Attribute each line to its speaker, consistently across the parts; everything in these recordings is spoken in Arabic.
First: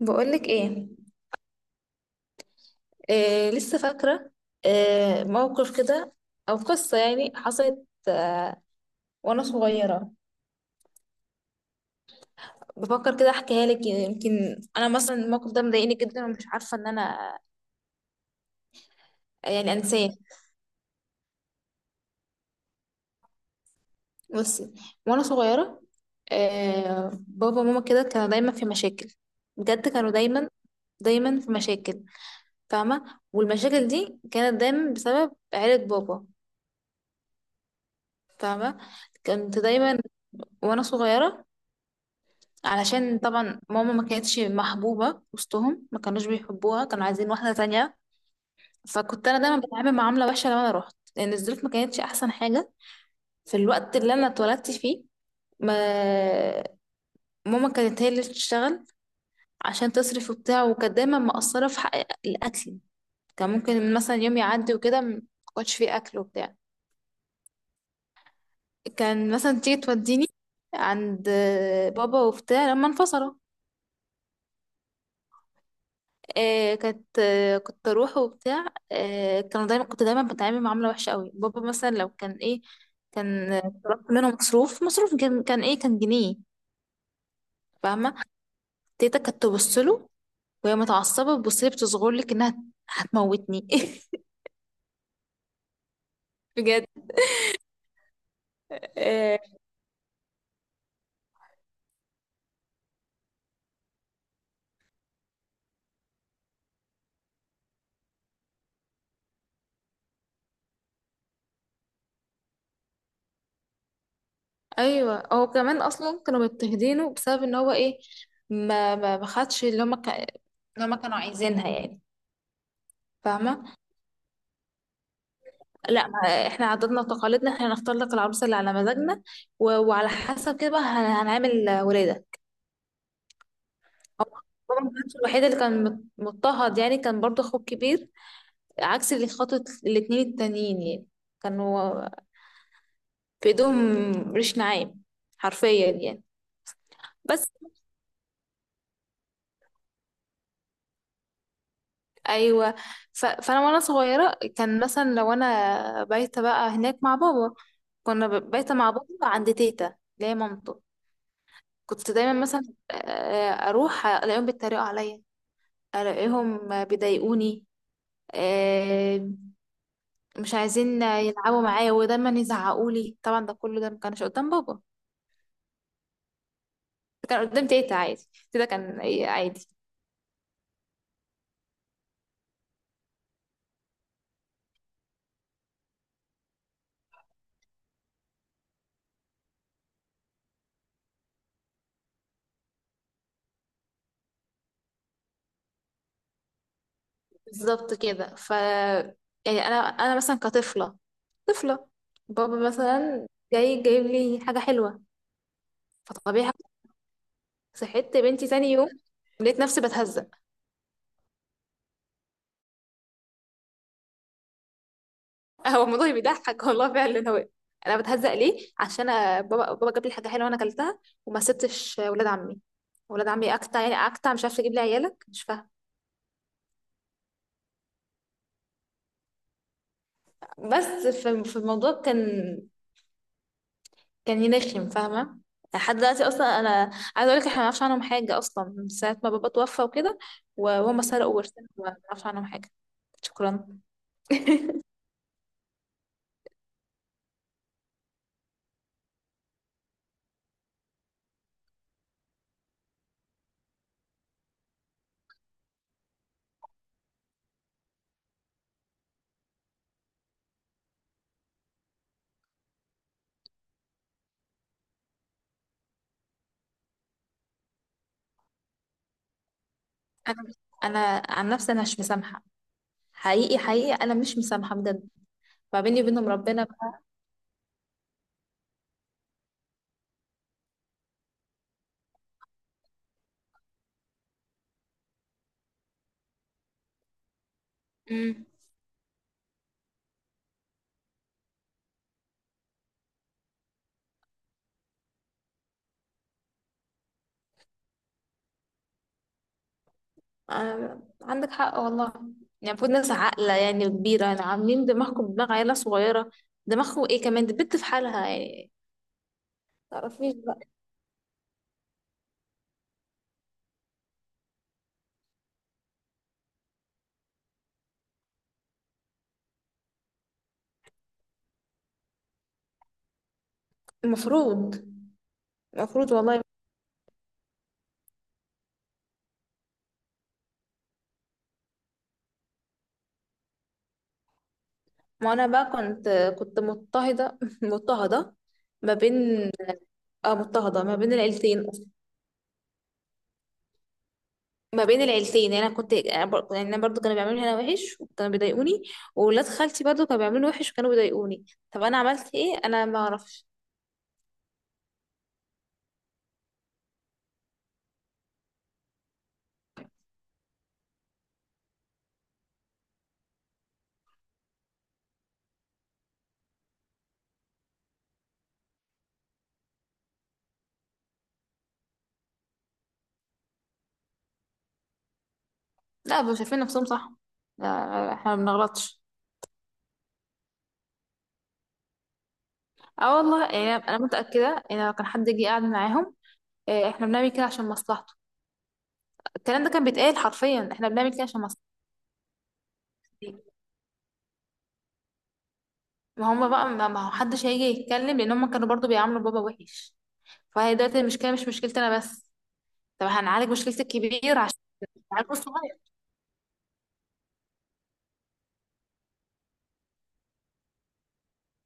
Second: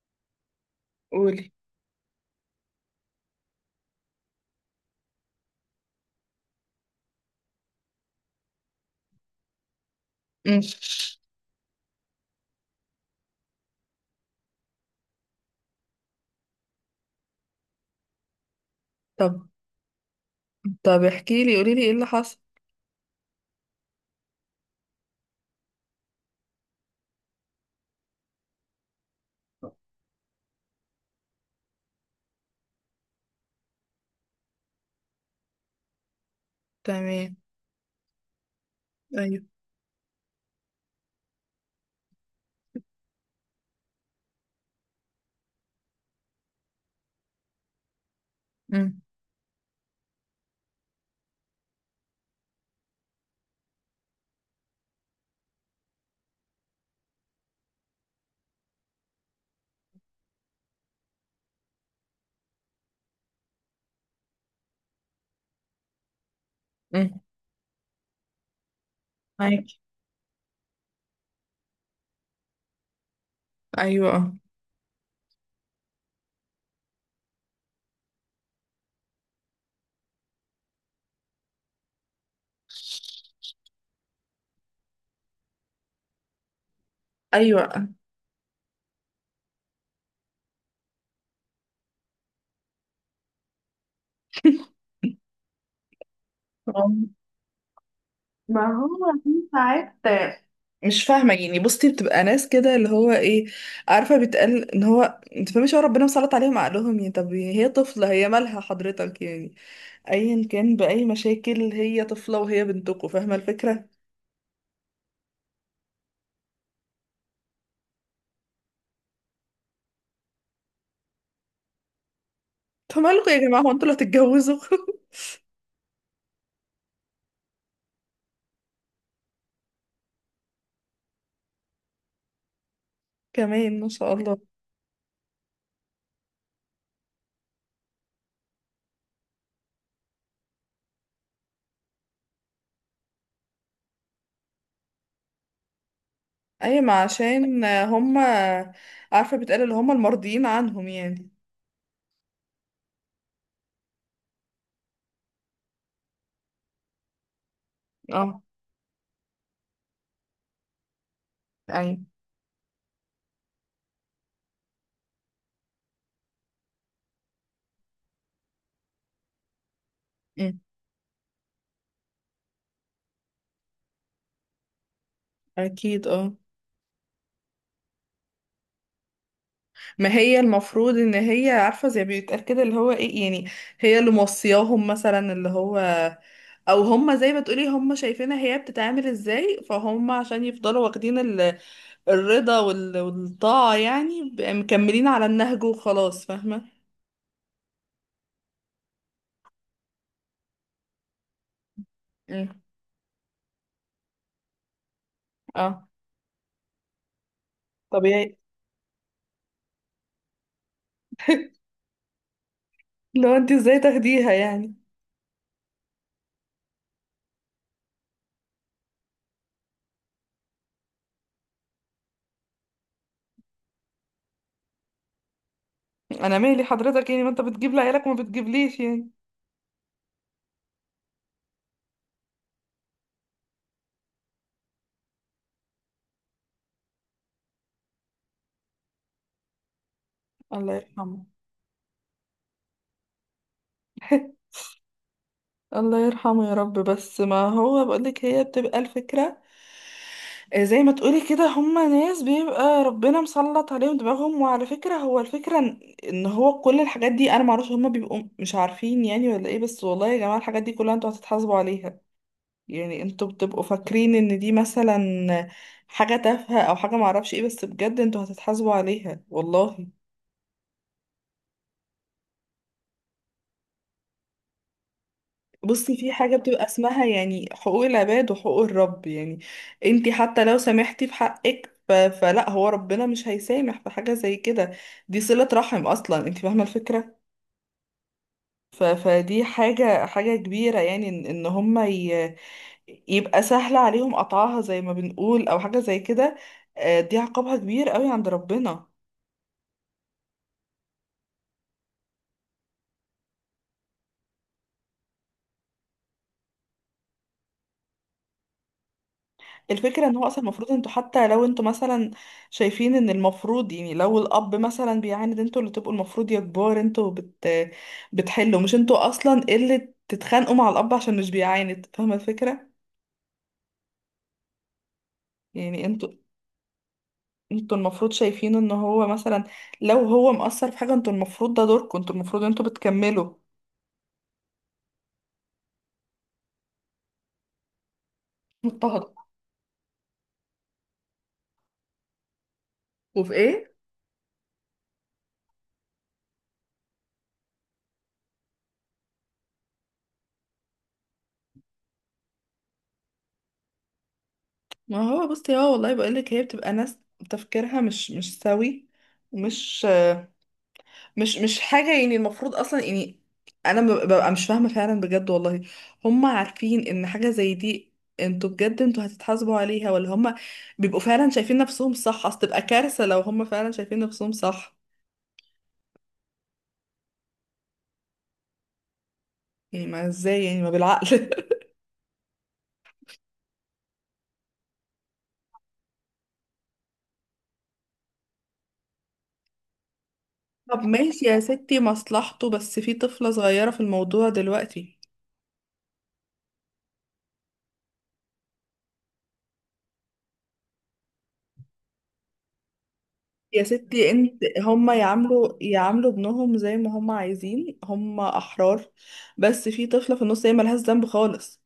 Speaker 1: بقولك ايه؟
Speaker 2: قولي.
Speaker 1: آه، لسه فاكرة. آه، موقف كده او قصة يعني حصلت. وانا صغيرة.
Speaker 2: مم.
Speaker 1: بفكر كده احكيها لك، يمكن انا مثلا الموقف ده مضايقني جدا ومش عارفة ان انا
Speaker 2: طب
Speaker 1: يعني انساه.
Speaker 2: طب احكي لي، قولي لي ايه اللي حصل.
Speaker 1: بصي، وانا صغيرة، بابا وماما كده كانوا دايما في مشاكل. بجد كانوا دايما دايما في مشاكل، فاهمة، والمشاكل دي كانت دايما بسبب عيلة بابا.
Speaker 2: تمام.
Speaker 1: فاهمة،
Speaker 2: ايوه.
Speaker 1: كنت دايما وانا صغيرة، علشان طبعا ماما ما كانتش محبوبة وسطهم، ما كانوش بيحبوها، كانوا عايزين واحدة تانية.
Speaker 2: مم.
Speaker 1: فكنت أنا دايما بتعامل معاملة وحشة لما أنا روحت، لأن الظروف ما كانتش أحسن حاجة في الوقت اللي أنا اتولدت فيه. ما ماما كانت هي اللي بتشتغل عشان تصرف وبتاع، وكانت دايما مقصرة في حق الأكل. كان ممكن مثلا يوم يعدي وكده ما كنتش فيه أكل وبتاع.
Speaker 2: مم.
Speaker 1: كان مثلا تيجي
Speaker 2: معاكي.
Speaker 1: توديني عند بابا وبتاع لما انفصلوا.
Speaker 2: ايوه، اه.
Speaker 1: آه كانت آه كنت اروح وبتاع. آه كانوا دايما كنت دايما بتعامل معامله وحشه قوي. بابا مثلا لو كان ايه، كان طلبت منه مصروف، مصروف كان كان ايه؟ كان جنيه.
Speaker 2: ايوه.
Speaker 1: فاهمه، تيتا كانت تبص له وهي متعصبه، تبص لي بتصغر لك انها هتموتني. بجد.
Speaker 2: آه. ما هو في
Speaker 1: آه.
Speaker 2: ساعات مش فاهمة يعني. بصي، بتبقى ناس كده اللي هو ايه، عارفة بيتقال ان هو، انت فاهمش، هو ربنا مسلط عليهم عقلهم يعني. طب هي طفلة، هي مالها حضرتك يعني؟ ايا كان بأي مشاكل، هي طفلة وهي بنتكم، فاهمة الفكرة؟
Speaker 1: ايوه، هو كمان اصلا كانوا مضطهدينه بسبب ان هو ايه، ما خدش اللي هما اللي هما كانوا عايزينها يعني.
Speaker 2: انتوا مالكم يا جماعة،
Speaker 1: فاهمه،
Speaker 2: هو انتوا اللي هتتجوزوا؟
Speaker 1: لا، ما احنا عاداتنا وتقاليدنا، احنا هنختار لك العروسه اللي على مزاجنا و... وعلى حسب كده بقى هنعمل ولاده.
Speaker 2: كمان ما شاء
Speaker 1: هو
Speaker 2: الله.
Speaker 1: بابا ما كانش الوحيد اللي كان مضطهد يعني، كان برضه اخوه الكبير عكس اللي خاطب، الاتنين التانيين يعني كانوا في ايدهم ريش نعام حرفيا يعني.
Speaker 2: اي، ما
Speaker 1: بس
Speaker 2: عشان هم عارفة، بتقال اللي هم المرضيين عنهم يعني.
Speaker 1: ايوه. ف... فانا وانا صغيره كان مثلا لو انا بايته بقى هناك مع بابا، كنا
Speaker 2: اه.
Speaker 1: بايته مع بابا عند تيتا اللي هي مامته.
Speaker 2: ايوه.
Speaker 1: كنت دايما مثلا اروح الاقيهم بيتريقوا عليا، الاقيهم بيضايقوني، آه، مش
Speaker 2: مم.
Speaker 1: عايزين يلعبوا معايا ودايما يزعقوا لي. طبعا ده كله ده ما كانش قدام بابا،
Speaker 2: اكيد، اه.
Speaker 1: كان قدام تيتا عادي. تيتا كان إيه؟ عادي.
Speaker 2: ما هي المفروض ان هي عارفه، زي بيتقال كده اللي هو ايه يعني، هي اللي موصياهم مثلا اللي هو، او هم زي ما تقولي هم شايفينها هي بتتعامل ازاي، فهم عشان يفضلوا واخدين الرضا والطاعه يعني، بقى مكملين على النهج وخلاص، فاهمه.
Speaker 1: بالظبط كده. يعني انا مثلا كطفله، طفله، بابا
Speaker 2: مم.
Speaker 1: مثلا جاي جايب لي حاجه حلوه،
Speaker 2: اه.
Speaker 1: فطبيعي صحيت
Speaker 2: طبيعي.
Speaker 1: بنتي تاني يوم لقيت نفسي بتهزق.
Speaker 2: لو انت ازاي تاخديها يعني.
Speaker 1: هو الموضوع بيضحك والله فعلا. هو انا بتهزق ليه؟ عشان أنا بابا جاب لي حاجه حلوه وانا اكلتها وما سبتش ولاد عمي. ولاد عمي اكتع يعني، اكتع، مش عارفه اجيب لي عيالك، مش فاهمه.
Speaker 2: انا مالي حضرتك يعني، ما انت بتجيب لعيالك وما بتجيبليش يعني.
Speaker 1: بس في الموضوع كان، كان ينخم، فاهمه. لحد دلوقتي اصلا انا عايزه اقول لك، احنا ما نعرفش عنهم حاجه اصلا من ساعه ما بابا توفى وكده،
Speaker 2: الله
Speaker 1: وهم
Speaker 2: يرحمه.
Speaker 1: سرقوا ورثنا، ما نعرفش عنهم حاجه. شكرا.
Speaker 2: الله يرحمه يا رب. بس ما هو بقولك، هي بتبقى الفكرة، آه، زي ما تقولي كده هما ناس بيبقى ربنا مسلط عليهم دماغهم. وعلى فكرة، هو الفكرة إن هو كل الحاجات دي، انا معرفش هما بيبقوا مش عارفين يعني ولا ايه. بس والله يا جماعة، الحاجات دي كلها انتوا هتتحاسبوا عليها. يعني انتوا بتبقوا فاكرين ان دي مثلا حاجة تافهة او حاجة معرفش ايه، بس بجد انتوا هتتحاسبوا عليها والله.
Speaker 1: انا انا عن نفسي انا مش مسامحه، حقيقي حقيقي انا مش مسامحه بجد. ما
Speaker 2: بصي،
Speaker 1: بيني
Speaker 2: في
Speaker 1: وبينهم
Speaker 2: حاجة بتبقى
Speaker 1: ربنا.
Speaker 2: اسمها يعني حقوق العباد وحقوق الرب يعني. انتي حتى لو سامحتي في حقك، فلا، هو ربنا مش هيسامح في حاجة زي كده. دي صلة رحم اصلا، انتي فاهمة الفكرة.
Speaker 1: بقى.
Speaker 2: فدي حاجة، حاجة كبيرة، يعني إن هما يبقى سهل عليهم قطعها زي ما بنقول او حاجة زي كده. آه، دي عقابها كبير قوي عند ربنا.
Speaker 1: آه، عندك حق والله. يعني المفروض ناس عاقلة يعني كبيرة، يعني عاملين دماغكم دماغ عيلة صغيرة. دماغكم ايه كمان؟ دي بنت في حالها يعني.
Speaker 2: الفكرة ان هو
Speaker 1: متعرفيش
Speaker 2: اصلا
Speaker 1: بقى.
Speaker 2: المفروض انتوا، حتى لو انتوا مثلا شايفين ان المفروض يعني لو الاب مثلا بيعاند، انتوا اللي تبقوا المفروض يا كبار، انتوا بتحلوا، مش انتوا اصلا اللي تتخانقوا مع الاب عشان مش بيعاند، فاهمة الفكرة؟
Speaker 1: المفروض،
Speaker 2: يعني انتوا
Speaker 1: المفروض والله.
Speaker 2: انتوا المفروض شايفين ان هو مثلا لو هو مقصر في حاجة، انتوا المفروض، ده دوركم، انتوا المفروض انتوا بتكملوا.
Speaker 1: ما انا بقى كنت، مضطهدة مضطهدة ما
Speaker 2: مضطهد.
Speaker 1: بين، اه مضطهدة ما بين العيلتين.
Speaker 2: وفي ايه؟
Speaker 1: ما بين العيلتين، يعني انا كنت يعني انا برضو كانوا بيعملولي انا وحش وكانوا بيضايقوني، وولاد خالتي برضو كانوا بيعملوني وحش وكانوا بيضايقوني. طب انا عملت ايه؟ انا ما اعرفش.
Speaker 2: ما هو بصي اه، والله بقولك هي بتبقى ناس تفكيرها مش سوي، ومش مش حاجة يعني المفروض أصلا يعني. أنا ببقى مش فاهمة فعلا بجد والله. هم عارفين إن حاجة زي دي، انتوا بجد انتوا هتتحاسبوا عليها؟ ولا هم بيبقوا فعلا شايفين نفسهم صح؟ أصل تبقى كارثة لو هم فعلا شايفين نفسهم صح.
Speaker 1: لا، مش شايفين نفسهم صح. لا، احنا ما بنغلطش.
Speaker 2: يعني ما ازاي يعني، ما بالعقل.
Speaker 1: اه والله، يعني انا متاكده ان لو كان حد جه قاعد معاهم، احنا بنعمل كده عشان مصلحته، الكلام ده كان بيتقال حرفيا،
Speaker 2: طب
Speaker 1: احنا بنعمل كده
Speaker 2: ماشي يا
Speaker 1: عشان مصلحته.
Speaker 2: ستي مصلحته، بس في طفلة صغيرة في الموضوع دلوقتي.
Speaker 1: ما هم بقى، ما ما هو حدش هيجي يتكلم لان هم كانوا برضو بيعاملوا بابا وحش. فهي دلوقتي المشكله مش مشكلتي انا بس. طب هنعالج
Speaker 2: يا
Speaker 1: مشكلتي
Speaker 2: ستي،
Speaker 1: الكبير
Speaker 2: انت
Speaker 1: عشان
Speaker 2: هم
Speaker 1: نعالج
Speaker 2: يعاملوا
Speaker 1: الصغير.
Speaker 2: يعاملوا ابنهم زي ما هم عايزين، هم أحرار، بس في طفلة في النص هي ملهاش ذنب خالص.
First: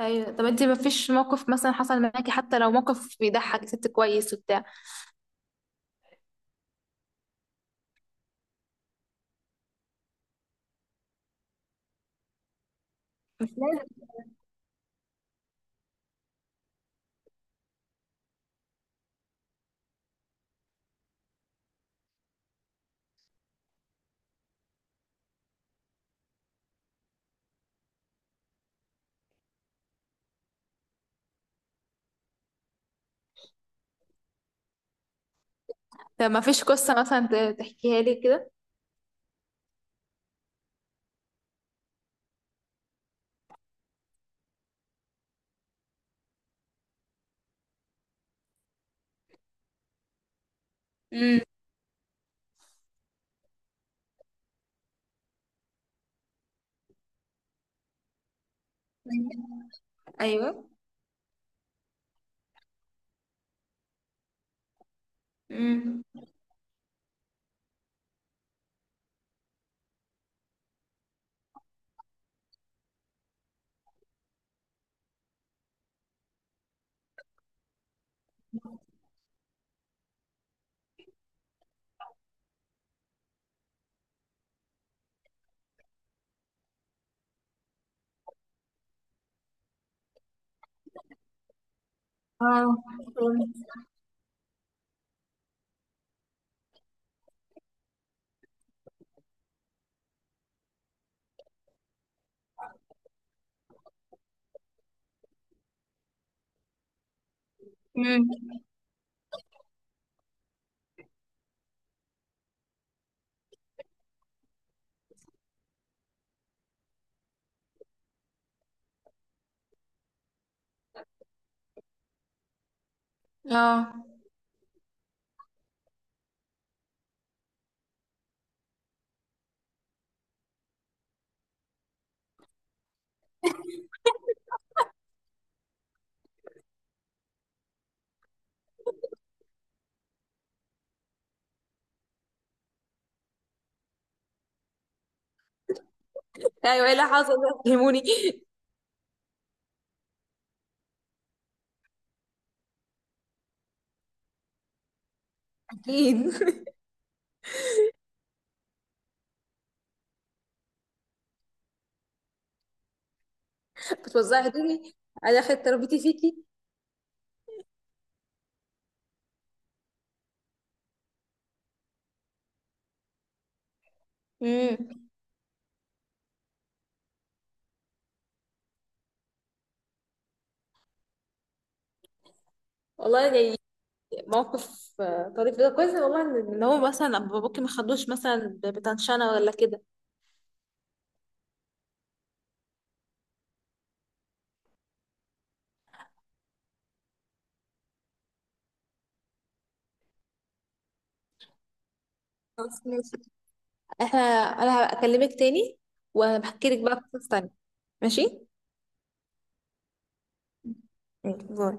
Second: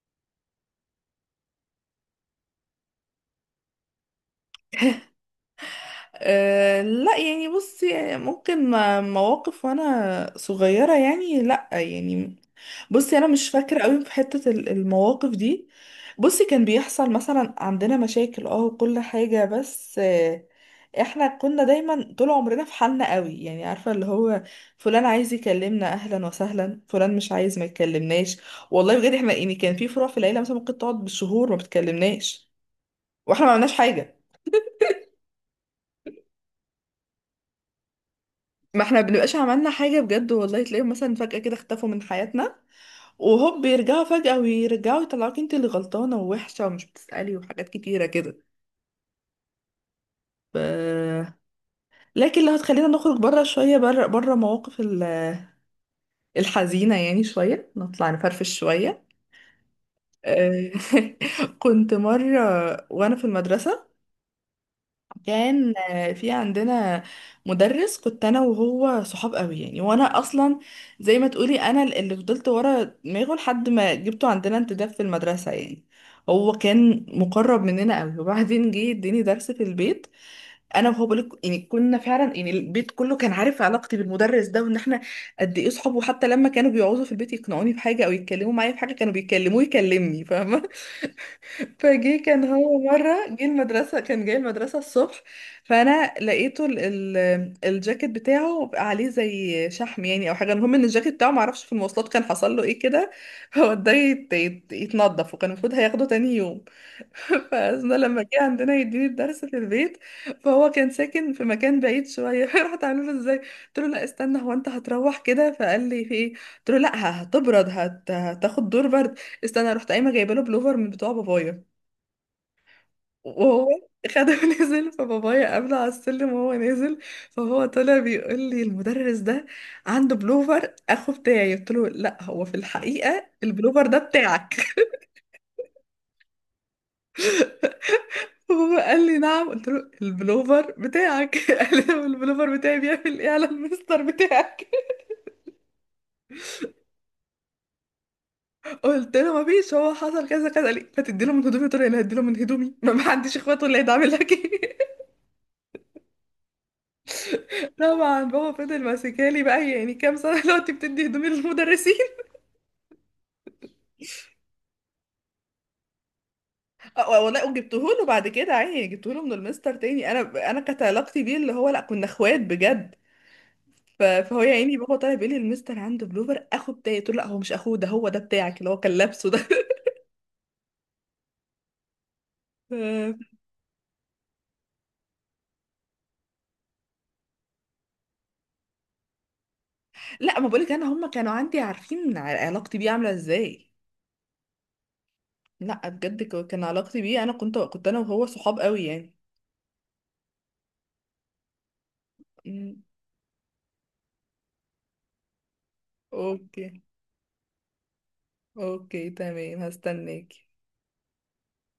Speaker 1: ايوه. طب انت ما فيش موقف مثلا حصل معاكي، حتى لو موقف بيضحك ست كويس وبتاع؟
Speaker 2: أه لا يعني، بصي يعني ممكن مواقف وانا صغيرة، يعني لا يعني. بصي انا مش
Speaker 1: مش
Speaker 2: فاكرة
Speaker 1: لازم.
Speaker 2: قوي في حتة المواقف دي. بصي، كان بيحصل مثلا عندنا مشاكل اه وكل حاجة، بس آه، احنا كنا دايما طول عمرنا في حالنا قوي يعني. عارفة اللي هو فلان عايز يكلمنا، اهلا وسهلا، فلان مش عايز، ما يكلمناش. والله بجد احنا يعني كان في فروع في العيلة مثلا ممكن تقعد بالشهور ما بتكلمناش، واحنا ما عملناش حاجة.
Speaker 1: طب ما فيش قصه مثلا تحكيها لي كده؟
Speaker 2: ما احنا بنبقاش عملنا حاجة بجد والله. تلاقيهم مثلا فجأة كده اختفوا من حياتنا وهوب بيرجعوا فجأة، ويرجعوا يطلعوك انت اللي غلطانة ووحشة ومش بتسألي وحاجات كتيرة كده. ف...
Speaker 1: امم.
Speaker 2: لكن لو هتخلينا نخرج بره شوية، بره بره مواقف الحزينة يعني شوية، نطلع نفرفش شوية.
Speaker 1: ايوه.
Speaker 2: آه. كنت مرة وأنا في المدرسة، كان
Speaker 1: امم.
Speaker 2: آه، في عندنا مدرس. كنت انا وهو صحاب قوي يعني، وانا اصلا زي ما تقولي انا اللي فضلت ورا دماغه لحد ما جبته عندنا انتداب في المدرسة يعني. هو كان مقرب مننا قوي وبعدين جه اديني درس في البيت. انا وهو بقولك يعني كنا فعلا يعني البيت كله كان عارف علاقتي بالمدرس ده، وان احنا قد ايه صحاب، وحتى لما كانوا بيقعدوا في البيت يقنعوني بحاجة او يتكلموا معايا في حاجة كانوا بيكلموه يكلمني. فجه كان
Speaker 1: اه.
Speaker 2: هو مرة جه المدرسة، كان جاي المدرسة الصبح، فأنا لقيته ال ال الجاكيت بتاعه عليه زي شحم يعني أو حاجة. المهم إن الجاكيت بتاعه معرفش في المواصلات كان حصل له إيه كده. هو ده يتنضف، وكان المفروض هياخده تاني يوم. فأنا لما جه
Speaker 1: امم.
Speaker 2: عندنا يديني الدرس في البيت، فهو كان ساكن في مكان بعيد شوية. رحت عامله له إزاي، قلت له لا استنى، هو أنت هتروح كده؟ فقال لي في إيه؟ قلت له لا هتبرد، هتاخد دور برد، استنى. رحت قايمة جايبه له بلوفر من بتوع بابايا، وهو
Speaker 1: اه.
Speaker 2: خده. ونزل، فبابايا قابله على السلم وهو نازل. فهو طلع بيقول لي المدرس ده عنده بلوفر اخو بتاعي. قلت له لا، هو في الحقيقة البلوفر ده بتاعك. وهو قال لي نعم، قلت له البلوفر بتاعك. قال لي: "هو البلوفر بتاعي بيعمل ايه على المستر بتاعك؟
Speaker 1: ايوه، ايه اللي حصل ده؟ فهموني.
Speaker 2: قلت له ما فيش، هو حصل كذا كذا. قال لي فتدي له من هدومي؟ قلت له انا هدي له من هدومي؟ ما عنديش اخوات ولا هيدعمل لك. ايه.
Speaker 1: اكيد.
Speaker 2: طبعا بابا فضل ماسكالي، بقى يعني كام سنة دلوقتي بتدي هدومي للمدرسين.
Speaker 1: بتوزعي هدومي. انا اخدت تربيتي فيكي.
Speaker 2: آه، والله وجبته له بعد كده، عيني جبته له من المستر تاني. انا كانت علاقتي بيه اللي هو لا، كنا اخوات بجد. فهو يا عيني بابا
Speaker 1: امم.
Speaker 2: طالع بيقول لي المستر عنده بلوفر اخو بتاعي. قلت له لا هو مش اخوه ده، هو ده بتاعك اللي هو كان لابسه ده.
Speaker 1: والله
Speaker 2: ف-
Speaker 1: يعني موقف طريف ده كويس. والله ان هو مثلا أبو باباكي ما خدوش مثلا بتنشنه ولا كده.
Speaker 2: لا، ما بقولك انا، هم كانوا عندي عارفين علاقتي بيه عامله ازاي. لا بجد، كان علاقتي بيه انا كنت انا وهو صحاب قوي يعني. أمم،
Speaker 1: خلاص ماشي، احنا، انا هكلمك تاني
Speaker 2: اوكي.
Speaker 1: وهبحكي لك بقى قصص تانية. ماشي.
Speaker 2: اوكي تمام، هستناكي.
Speaker 1: ماشي، باي.